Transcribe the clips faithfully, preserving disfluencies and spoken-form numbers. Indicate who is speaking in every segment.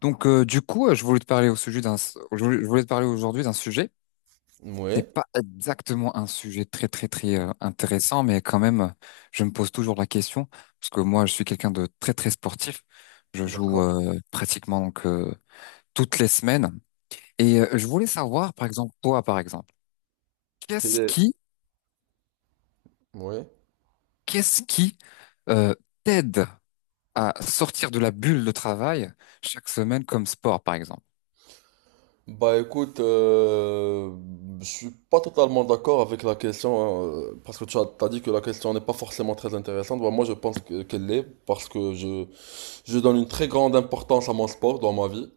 Speaker 1: Donc, euh, du coup, euh, je voulais te parler au sujet d'un, je voulais je voulais te parler aujourd'hui d'un sujet. C'est
Speaker 2: Ouais,
Speaker 1: pas exactement un sujet très, très, très euh, intéressant, mais quand même, euh, je me pose toujours la question parce que moi, je suis quelqu'un de très, très sportif. Je joue
Speaker 2: d'accord.
Speaker 1: euh, pratiquement donc euh, toutes les semaines. Et euh, je voulais savoir, par exemple, toi, par exemple, qu'est-ce
Speaker 2: Et-
Speaker 1: qui,
Speaker 2: ouais.
Speaker 1: qu'est-ce qui euh, t'aide à sortir de la bulle de travail chaque semaine comme sport, par exemple?
Speaker 2: Bah écoute, euh, je suis pas totalement d'accord avec la question, hein, parce que tu as, t'as dit que la question n'est pas forcément très intéressante. Bah, moi je pense que- qu'elle l'est, parce que je, je donne une très grande importance à mon sport dans ma vie.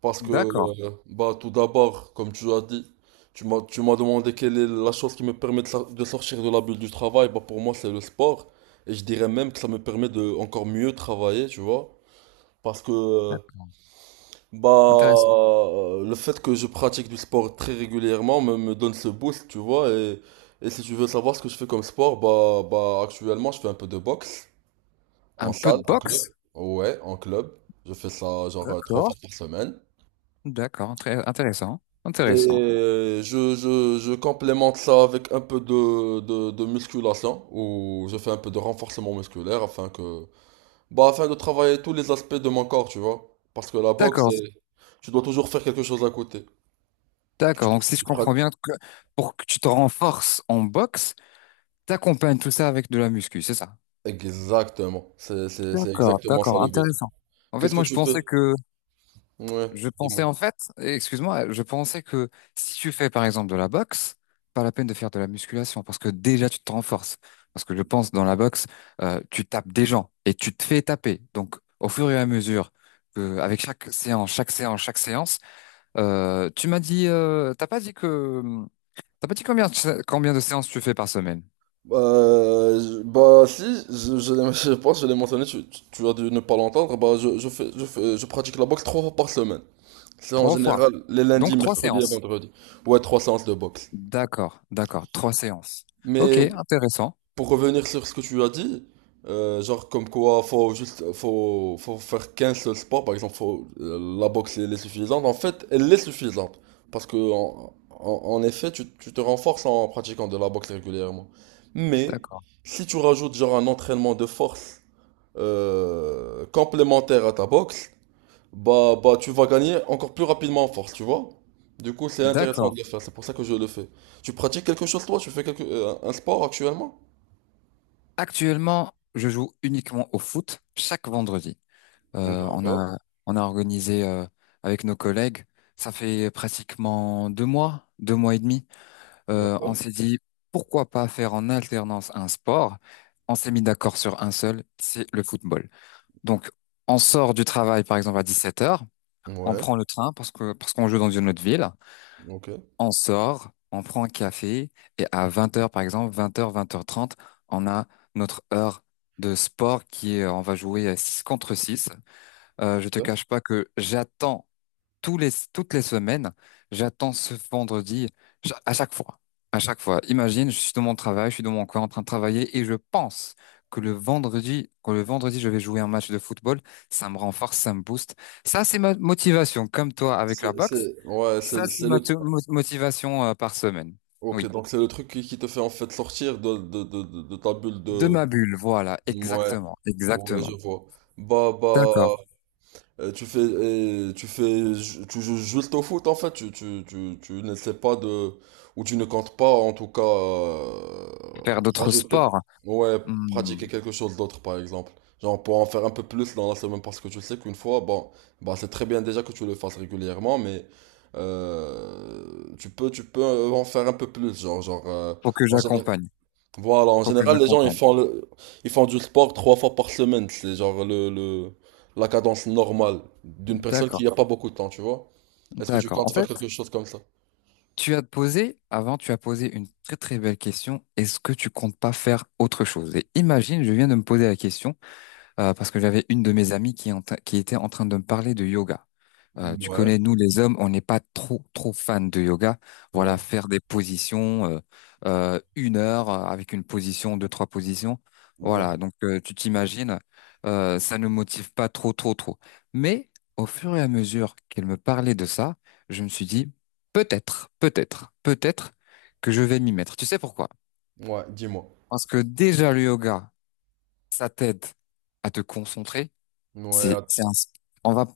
Speaker 2: Parce que,
Speaker 1: D'accord,
Speaker 2: euh, bah tout d'abord, comme tu as dit, tu m'as, tu m'as demandé quelle est la chose qui me permet de, sor- de sortir de la bulle du travail. Bah pour moi c'est le sport, et je dirais même que ça me permet de encore mieux travailler, tu vois. Parce que euh, Bah,
Speaker 1: intéressant.
Speaker 2: euh, le fait que je pratique du sport très régulièrement me, me donne ce boost, tu vois. Et, et si tu veux savoir ce que je fais comme sport, bah, bah, actuellement, je fais un peu de boxe
Speaker 1: Un
Speaker 2: en
Speaker 1: peu
Speaker 2: salle,
Speaker 1: de
Speaker 2: en club.
Speaker 1: boxe?
Speaker 2: Ouais, en club. Je fais ça genre euh, trois fois par semaine.
Speaker 1: D'accord, très intéressant,
Speaker 2: Et
Speaker 1: intéressant.
Speaker 2: je, je, je complémente ça avec un peu de, de, de musculation, où je fais un peu de renforcement musculaire afin que, bah, afin de travailler tous les aspects de mon corps, tu vois. Parce que la boxe,
Speaker 1: D'accord,
Speaker 2: c'est- tu dois toujours faire quelque chose à côté. Tu,
Speaker 1: d'accord. Donc si je
Speaker 2: tu
Speaker 1: comprends
Speaker 2: pra-
Speaker 1: bien, que pour que tu te renforces en boxe, t'accompagnes tout ça avec de la muscu, c'est ça?
Speaker 2: Exactement, c'est c'est- c'est
Speaker 1: D'accord,
Speaker 2: exactement ça
Speaker 1: d'accord,
Speaker 2: le but.
Speaker 1: intéressant. En fait,
Speaker 2: Qu'est-ce que
Speaker 1: moi je
Speaker 2: tu fais?
Speaker 1: pensais que,
Speaker 2: Ouais,
Speaker 1: je
Speaker 2: dis-moi.
Speaker 1: pensais en fait, excuse-moi, je pensais que si tu fais par exemple de la boxe, pas la peine de faire de la musculation parce que déjà tu te renforces. Parce que je pense dans la boxe, euh, tu tapes des gens et tu te fais taper. Donc au fur et à mesure que, avec chaque séance, chaque séance, chaque séance. Euh, tu m'as dit, euh, t'as pas dit que, t'as pas dit combien, de- combien de séances tu fais par semaine?
Speaker 2: Euh, je- bah si, je, je, l'ai- je pense que je l'ai mentionné, tu, tu- tu as dû ne pas l'entendre, bah je, je fais, je fais, je pratique la boxe trois fois par semaine. C'est en
Speaker 1: Trois fois.
Speaker 2: général les lundis,
Speaker 1: Donc trois
Speaker 2: mercredis et
Speaker 1: séances.
Speaker 2: vendredis. Ouais, trois séances de boxe.
Speaker 1: D'accord, d'accord, trois séances. Ok,
Speaker 2: Mais
Speaker 1: intéressant.
Speaker 2: pour revenir sur ce que tu as dit, euh, genre comme quoi faut juste faut, faut faire qu'un seul sport, par exemple faut, euh, la boxe elle est suffisante, en fait elle est suffisante. Parce que en, en- en effet tu, tu te renforces en pratiquant de la boxe régulièrement. Mais
Speaker 1: D'accord,
Speaker 2: si tu rajoutes genre un entraînement de force euh, complémentaire à ta boxe, bah, bah tu vas gagner encore plus rapidement en force, tu vois? Du coup c'est intéressant
Speaker 1: d'accord.
Speaker 2: de le faire, c'est pour ça que je le fais. Tu pratiques quelque chose toi? Tu fais quelque, euh, un sport actuellement?
Speaker 1: Actuellement, je joue uniquement au foot chaque vendredi. Euh, on
Speaker 2: D'accord.
Speaker 1: a, on a organisé euh, avec nos collègues. Ça fait pratiquement deux mois, deux mois et demi. Euh, on
Speaker 2: D'accord.
Speaker 1: s'est dit pourquoi pas faire en alternance un sport. On s'est mis d'accord sur un seul, c'est le football. Donc, on sort du travail, par exemple, à dix-sept heures, on
Speaker 2: Ouais,
Speaker 1: prend le train parce que, parce qu'on joue dans une autre ville,
Speaker 2: ok.
Speaker 1: on sort, on prend un café, et à vingt heures par exemple, vingt heures vingt heures trente, on a notre heure de sport qui est, on va jouer à six contre six. Euh, je te
Speaker 2: Ok.
Speaker 1: cache pas que j'attends tous les, toutes les semaines, j'attends ce vendredi ch- à chaque fois. À chaque fois. Imagine, je suis dans mon travail, je suis dans mon coin en train de travailler et je pense que le vendredi, que le vendredi, je vais jouer un match de football. Ça me renforce, ça me booste. Ça, c'est ma motivation, comme toi avec la
Speaker 2: C'est,
Speaker 1: boxe.
Speaker 2: c'est, ouais,
Speaker 1: Ça,
Speaker 2: c'est,
Speaker 1: c'est
Speaker 2: c'est le,
Speaker 1: ma to- mo- motivation euh, par semaine.
Speaker 2: ok,
Speaker 1: Oui.
Speaker 2: donc c'est le truc qui, qui te fait en fait sortir de, de, de, de de ta bulle
Speaker 1: De
Speaker 2: de,
Speaker 1: ma bulle, voilà,
Speaker 2: ouais,
Speaker 1: exactement,
Speaker 2: ouais, je
Speaker 1: exactement.
Speaker 2: vois. Bah, bah,
Speaker 1: D'accord.
Speaker 2: Euh, tu fais, et tu fais, ju- tu joues juste au foot en fait, tu, tu, tu, tu n'essaies pas de, ou tu ne comptes pas en tout cas euh,
Speaker 1: Faire d'autres
Speaker 2: rajouter,
Speaker 1: sports,
Speaker 2: ouais,
Speaker 1: hmm,
Speaker 2: pratiquer quelque chose d'autre par exemple. Genre pour en faire un peu plus dans la semaine parce que tu sais qu'une fois, bon, bah c'est très bien déjà que tu le fasses régulièrement, mais euh, tu peux, tu peux en faire un peu plus, genre, genre, euh,
Speaker 1: faut que
Speaker 2: en général.
Speaker 1: j'accompagne,
Speaker 2: Voilà, en
Speaker 1: faut que
Speaker 2: général, les gens ils
Speaker 1: j'accompagne.
Speaker 2: font le, ils font du sport trois fois par semaine. C'est genre le, le- la cadence normale d'une personne
Speaker 1: D'accord,
Speaker 2: qui n'a pas beaucoup de temps, tu vois. Est-ce que tu
Speaker 1: d'accord. En
Speaker 2: comptes faire
Speaker 1: fait,
Speaker 2: quelque chose comme ça?
Speaker 1: tu as posé, avant, tu as posé une très très belle question. Est-ce que tu comptes pas faire autre chose? Et imagine, je viens de me poser la question euh, parce que j'avais une de mes amies qui, est en train- qui était en train de me parler de yoga. Euh, tu
Speaker 2: Ouais,
Speaker 1: connais, nous les hommes, on n'est pas trop trop fans de yoga. Voilà,
Speaker 2: ouais,
Speaker 1: faire des positions euh, euh, une heure euh, avec une position, deux, trois positions. Voilà,
Speaker 2: ouais,
Speaker 1: donc euh, tu t'imagines, euh, ça ne motive pas trop trop trop. Mais au fur et à mesure qu'elle me parlait de ça, je me suis dit peut-être, peut-être, peut-être que je vais m'y mettre. Tu sais pourquoi?
Speaker 2: ouais, dis-moi.
Speaker 1: Parce que déjà le yoga, ça t'aide à te concentrer.
Speaker 2: Ouais,
Speaker 1: C'est,
Speaker 2: att-
Speaker 1: c'est un, on va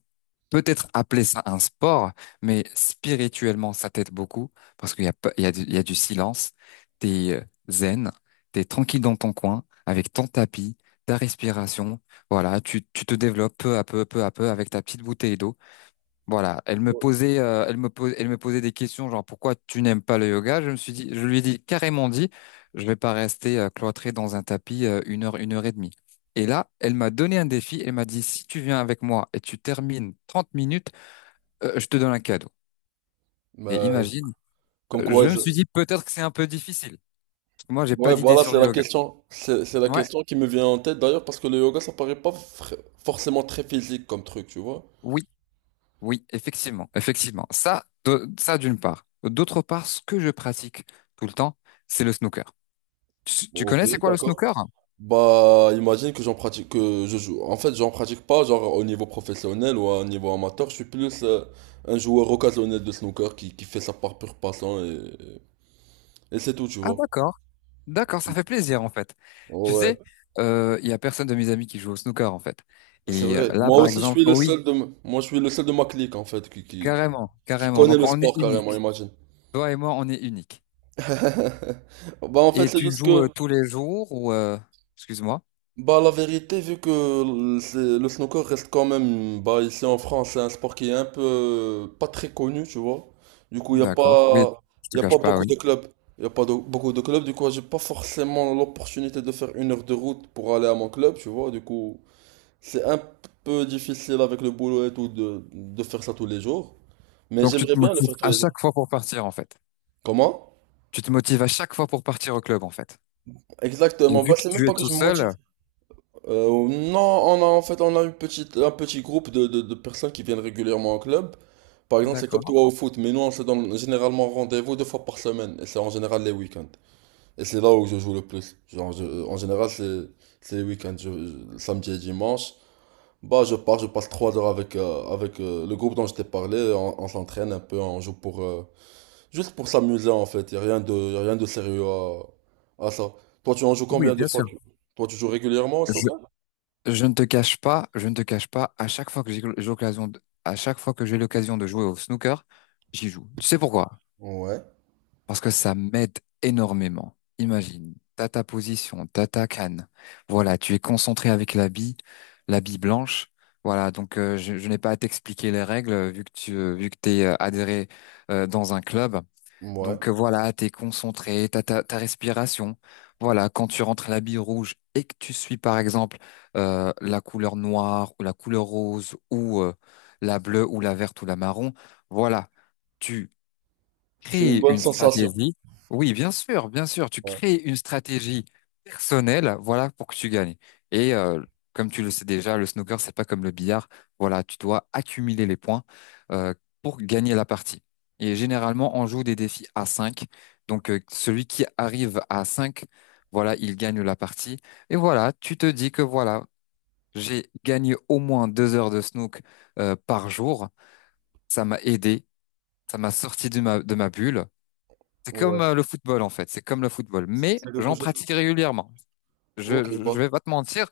Speaker 1: peut-être appeler ça un sport, mais spirituellement, ça t'aide beaucoup parce qu'il y a, pas- il y a du, il y a du silence. T'es euh, zen, t'es tranquille dans ton coin avec ton tapis, ta respiration. Voilà, tu, tu te développes peu à peu, peu à peu avec ta petite bouteille d'eau. Voilà, elle me posait, euh, elle me posait, elle me posait des questions genre pourquoi tu n'aimes pas le yoga? Je me suis dit, je lui ai dit carrément dit, je vais pas rester euh, cloîtré dans un tapis euh, une heure, une heure et demie. Et là, elle m'a donné un défi. Elle m'a dit si tu viens avec moi et tu termines trente minutes, euh, je te donne un cadeau. Et
Speaker 2: euh,
Speaker 1: imagine,
Speaker 2: comme
Speaker 1: euh,
Speaker 2: quoi,
Speaker 1: je me
Speaker 2: je-
Speaker 1: suis dit peut-être que c'est un peu difficile. Parce que moi, j'ai pas
Speaker 2: ouais,
Speaker 1: d'idée
Speaker 2: voilà,
Speaker 1: sur
Speaker 2: c'est
Speaker 1: le
Speaker 2: la
Speaker 1: yoga.
Speaker 2: question. C'est c'est la
Speaker 1: Ouais,
Speaker 2: question qui me vient en tête d'ailleurs parce que le yoga ça paraît pas fr- forcément très physique comme truc, tu vois.
Speaker 1: oui, oui, effectivement, effectivement. Ça, de- ça d'une part. D'autre part, ce que je pratique tout le temps, c'est le snooker. Tu, tu
Speaker 2: Ok,
Speaker 1: connais c'est quoi le
Speaker 2: d'accord.
Speaker 1: snooker?
Speaker 2: Bah, imagine que j'en pratique, que je joue. En fait, j'en pratique pas, genre au niveau professionnel ou à un niveau amateur. Je suis plus euh, un joueur occasionnel de snooker qui, qui fait ça par pur passion et, et c'est tout, tu
Speaker 1: Ah
Speaker 2: vois.
Speaker 1: d'accord, d'accord, ça
Speaker 2: Tu-
Speaker 1: fait plaisir en fait. Tu
Speaker 2: Ouais,
Speaker 1: sais, euh, il y a personne de mes amis qui joue au snooker en fait.
Speaker 2: c'est
Speaker 1: Et euh,
Speaker 2: vrai.
Speaker 1: là
Speaker 2: Moi
Speaker 1: par
Speaker 2: aussi, je
Speaker 1: exemple,
Speaker 2: suis le
Speaker 1: oh
Speaker 2: seul
Speaker 1: oui,
Speaker 2: de, m- moi, je suis le seul de ma clique, en fait, qui, qui,
Speaker 1: carrément,
Speaker 2: qui
Speaker 1: carrément.
Speaker 2: connaît
Speaker 1: Donc
Speaker 2: le
Speaker 1: on est
Speaker 2: sport
Speaker 1: unique.
Speaker 2: carrément, imagine.
Speaker 1: Toi et moi, on est unique.
Speaker 2: Bah, en fait,
Speaker 1: Et
Speaker 2: c'est
Speaker 1: tu
Speaker 2: juste
Speaker 1: joues
Speaker 2: que,
Speaker 1: euh, tous les jours ou euh, excuse-moi.
Speaker 2: bah la vérité, vu que le c'est- le snooker reste quand même, bah ici en France, c'est un sport qui est un peu pas très connu, tu vois. Du coup, il n'y a pas,
Speaker 1: D'accord. Oui, je te
Speaker 2: y a pas
Speaker 1: cache pas,
Speaker 2: beaucoup
Speaker 1: oui.
Speaker 2: de clubs. Il a pas de- Beaucoup de clubs, du coup, j'ai pas forcément l'opportunité de faire une heure de route pour aller à mon club, tu vois. Du coup, c'est un peu difficile avec le boulot et tout de, de faire ça tous les jours. Mais
Speaker 1: Donc tu
Speaker 2: j'aimerais
Speaker 1: te
Speaker 2: bien le
Speaker 1: motives
Speaker 2: faire tous
Speaker 1: à
Speaker 2: les jours.
Speaker 1: chaque fois pour partir en fait.
Speaker 2: Comment?
Speaker 1: Tu te motives à chaque fois pour partir au club en fait. Et
Speaker 2: Exactement,
Speaker 1: vu
Speaker 2: bah
Speaker 1: que
Speaker 2: c'est même
Speaker 1: tu es
Speaker 2: pas que
Speaker 1: tout
Speaker 2: je me motive.
Speaker 1: seul,
Speaker 2: Euh, non, on a en fait on a une petite, un petit groupe de, de, de personnes qui viennent régulièrement au club. Par exemple, c'est comme
Speaker 1: d'accord.
Speaker 2: toi au foot, mais nous on se donne généralement rendez-vous deux fois par semaine, et c'est en général les week-ends. Et c'est là où je joue le plus. Genre, je- en général, c'est c'est les week-ends, je- je- samedi et dimanche. Bah, je pars, je passe trois heures avec euh, avec euh, le groupe dont je t'ai parlé. On, on s'entraîne un peu, on joue pour euh, juste pour s'amuser en fait. Y a rien de y a rien de sérieux à, à ça. Toi, tu en joues
Speaker 1: Oui,
Speaker 2: combien de
Speaker 1: bien
Speaker 2: fois?
Speaker 1: sûr.
Speaker 2: tu- Toi, tu joues régulièrement, Stoka?
Speaker 1: Je ne te cache pas, je ne te cache pas, à chaque fois que j'ai j'ai l'occasion de- à chaque fois que j'ai l'occasion de jouer au snooker, j'y joue. Tu sais pourquoi?
Speaker 2: Ouais.
Speaker 1: Parce que ça m'aide énormément. Imagine, t'as ta position, t'as ta canne. Voilà, tu es concentré avec la bille, la bille blanche. Voilà, donc euh, je, je n'ai pas à t'expliquer les règles euh, vu que tu euh, vu que t'es euh, adhéré euh, dans un club.
Speaker 2: Ouais,
Speaker 1: Donc euh, voilà, t'es concentré, t'as ta, ta respiration. Voilà, quand tu rentres à la bille rouge et que tu suis par exemple euh, la couleur noire ou la couleur rose ou euh, la bleue ou la verte ou la marron, voilà, tu
Speaker 2: c'est une
Speaker 1: créer
Speaker 2: bonne
Speaker 1: une
Speaker 2: sensation.
Speaker 1: stratégie. Oui, bien sûr, bien sûr. Tu
Speaker 2: Ouais.
Speaker 1: crées une stratégie personnelle, voilà, pour que tu gagnes. Et euh, comme tu le sais déjà, le snooker, c'est pas comme le billard. Voilà, tu dois accumuler les points euh, pour gagner la partie. Et généralement, on joue des défis à cinq. Donc, euh, celui qui arrive à cinq, voilà, il gagne la partie. Et voilà, tu te dis que voilà, j'ai gagné au moins deux heures de snook euh, par jour. Ça m'a aidé, ça m'a sorti de ma, de ma bulle. C'est comme
Speaker 2: Ouais.
Speaker 1: euh, le football en fait, c'est comme le football. Mais
Speaker 2: C'est quelque
Speaker 1: j'en
Speaker 2: chose que…
Speaker 1: pratique régulièrement.
Speaker 2: Ok,
Speaker 1: Je, je, je
Speaker 2: bah,
Speaker 1: vais pas te mentir,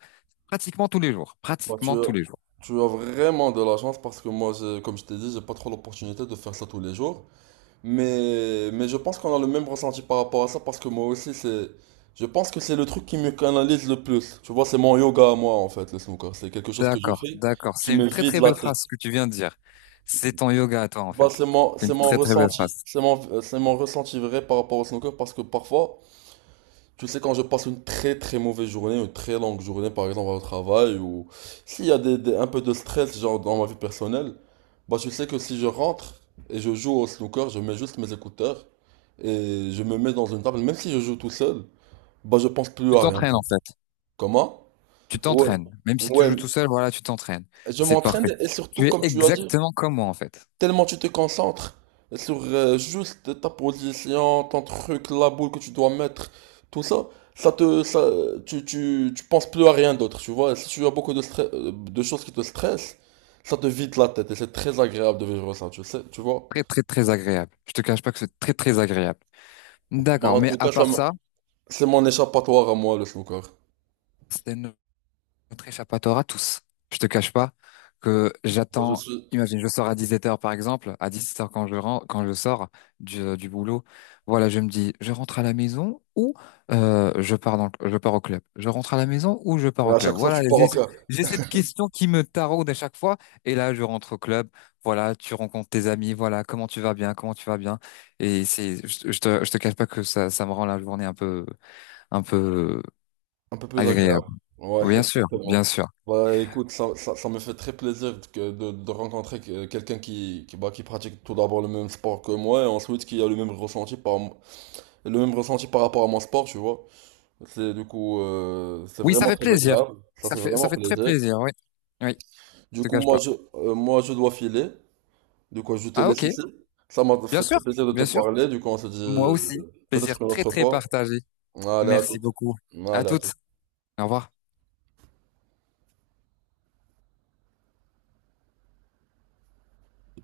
Speaker 1: pratiquement tous les jours,
Speaker 2: bah tu
Speaker 1: pratiquement
Speaker 2: as,
Speaker 1: tous les jours.
Speaker 2: tu as vraiment de la chance parce que moi, j'ai- comme je t'ai dit, j'ai pas trop l'opportunité de faire ça tous les jours. Mais, mais je pense qu'on a le même ressenti par rapport à ça parce que moi aussi, c'est… Je pense que c'est le truc qui me canalise le plus. Tu vois, c'est mon yoga à moi, en fait, le snooker. C'est quelque chose que je
Speaker 1: D'accord,
Speaker 2: fais
Speaker 1: d'accord.
Speaker 2: qui
Speaker 1: C'est
Speaker 2: me
Speaker 1: une très
Speaker 2: vide
Speaker 1: très
Speaker 2: la
Speaker 1: belle
Speaker 2: tête.
Speaker 1: phrase que tu viens de dire. C'est ton yoga à toi en
Speaker 2: Bah,
Speaker 1: fait.
Speaker 2: c'est mon,
Speaker 1: C'est
Speaker 2: c'est
Speaker 1: une
Speaker 2: mon
Speaker 1: très très belle
Speaker 2: ressenti.
Speaker 1: phrase.
Speaker 2: C'est mon, c'est mon ressenti vrai par rapport au snooker parce que parfois, tu sais, quand je passe une très très mauvaise journée, une très longue journée par exemple au travail, ou s'il y a des, des- un peu de stress genre dans ma vie personnelle, bah tu sais que si je rentre et je joue au snooker, je mets juste mes écouteurs et je me mets dans une table, même si je joue tout seul, bah je pense plus
Speaker 1: Tu
Speaker 2: à rien.
Speaker 1: t'entraînes en fait.
Speaker 2: Comment?
Speaker 1: Tu t'entraînes. Même si tu joues tout
Speaker 2: Ouais,
Speaker 1: seul, voilà, tu t'entraînes.
Speaker 2: je
Speaker 1: C'est parfait.
Speaker 2: m'entraîne et surtout
Speaker 1: Tu es
Speaker 2: comme tu as dit,
Speaker 1: exactement comme moi en fait.
Speaker 2: tellement tu te concentres sur euh, juste ta position, ton truc, la boule que tu dois mettre, tout ça, ça te, ça, tu, tu, tu penses plus à rien d'autre, tu vois. Et si tu as beaucoup de stress, euh, de choses qui te stressent, ça te vide la tête et c'est très agréable de vivre ça, tu sais, tu vois.
Speaker 1: Très très très agréable. Je te cache pas que c'est très très agréable.
Speaker 2: Bah,
Speaker 1: D'accord,
Speaker 2: en
Speaker 1: mais
Speaker 2: tout
Speaker 1: à
Speaker 2: cas, ça
Speaker 1: part
Speaker 2: me-
Speaker 1: ça,
Speaker 2: c'est mon échappatoire à moi, le snooker.
Speaker 1: c'est notre échappatoire à tous. Je te cache pas que
Speaker 2: Moi, je
Speaker 1: j'attends,
Speaker 2: suis,
Speaker 1: imagine, je sors à dix-sept heures, par exemple, à dix-sept heures quand je rentre, quand je sors du, euh, du boulot, voilà, je me dis, je rentre à la maison ou euh, je pars dans, le- je pars au club. Je rentre à la maison ou je pars
Speaker 2: et
Speaker 1: au
Speaker 2: à
Speaker 1: club.
Speaker 2: chaque fois,
Speaker 1: Voilà,
Speaker 2: je pars au
Speaker 1: j'ai
Speaker 2: club.
Speaker 1: j'ai cette question qui me taraude à chaque fois. Et là, je rentre au club. Voilà, tu rencontres tes amis. Voilà, comment tu vas bien, comment tu vas bien. Et c'est, je, je te, je te cache pas que ça, ça me rend la journée un peu, un peu
Speaker 2: Un peu plus agréable.
Speaker 1: agréable.
Speaker 2: Ouais,
Speaker 1: Oui, bien sûr, bien
Speaker 2: exactement.
Speaker 1: sûr.
Speaker 2: Bah écoute, ça, ça, ça me fait très plaisir de, que- de- de rencontrer que- quelqu'un qui, qui, bah, qui pratique tout d'abord le même sport que moi et ensuite qui a le même ressenti par, mo- le même ressenti par rapport à mon sport, tu vois. C'est du coup, euh, c'est
Speaker 1: Oui, ça
Speaker 2: vraiment
Speaker 1: fait
Speaker 2: très
Speaker 1: plaisir.
Speaker 2: agréable. Ça
Speaker 1: Ça
Speaker 2: fait
Speaker 1: fait,
Speaker 2: vraiment
Speaker 1: ça fait très
Speaker 2: plaisir.
Speaker 1: plaisir, oui. Oui,
Speaker 2: Du
Speaker 1: je te
Speaker 2: coup,
Speaker 1: cache
Speaker 2: moi
Speaker 1: pas.
Speaker 2: je, euh, moi, je dois filer. Du coup, je te
Speaker 1: Ah,
Speaker 2: laisse
Speaker 1: ok.
Speaker 2: ici. Ça m'a
Speaker 1: Bien
Speaker 2: fait
Speaker 1: sûr,
Speaker 2: très plaisir de te
Speaker 1: bien sûr.
Speaker 2: parler. Du coup, on se dit
Speaker 1: Moi aussi.
Speaker 2: euh,
Speaker 1: Plaisir
Speaker 2: peut-être une
Speaker 1: très,
Speaker 2: autre
Speaker 1: très
Speaker 2: fois.
Speaker 1: partagé.
Speaker 2: Allez, à
Speaker 1: Merci
Speaker 2: toute.
Speaker 1: beaucoup. À
Speaker 2: Allez, à
Speaker 1: toutes.
Speaker 2: toute.
Speaker 1: Au revoir.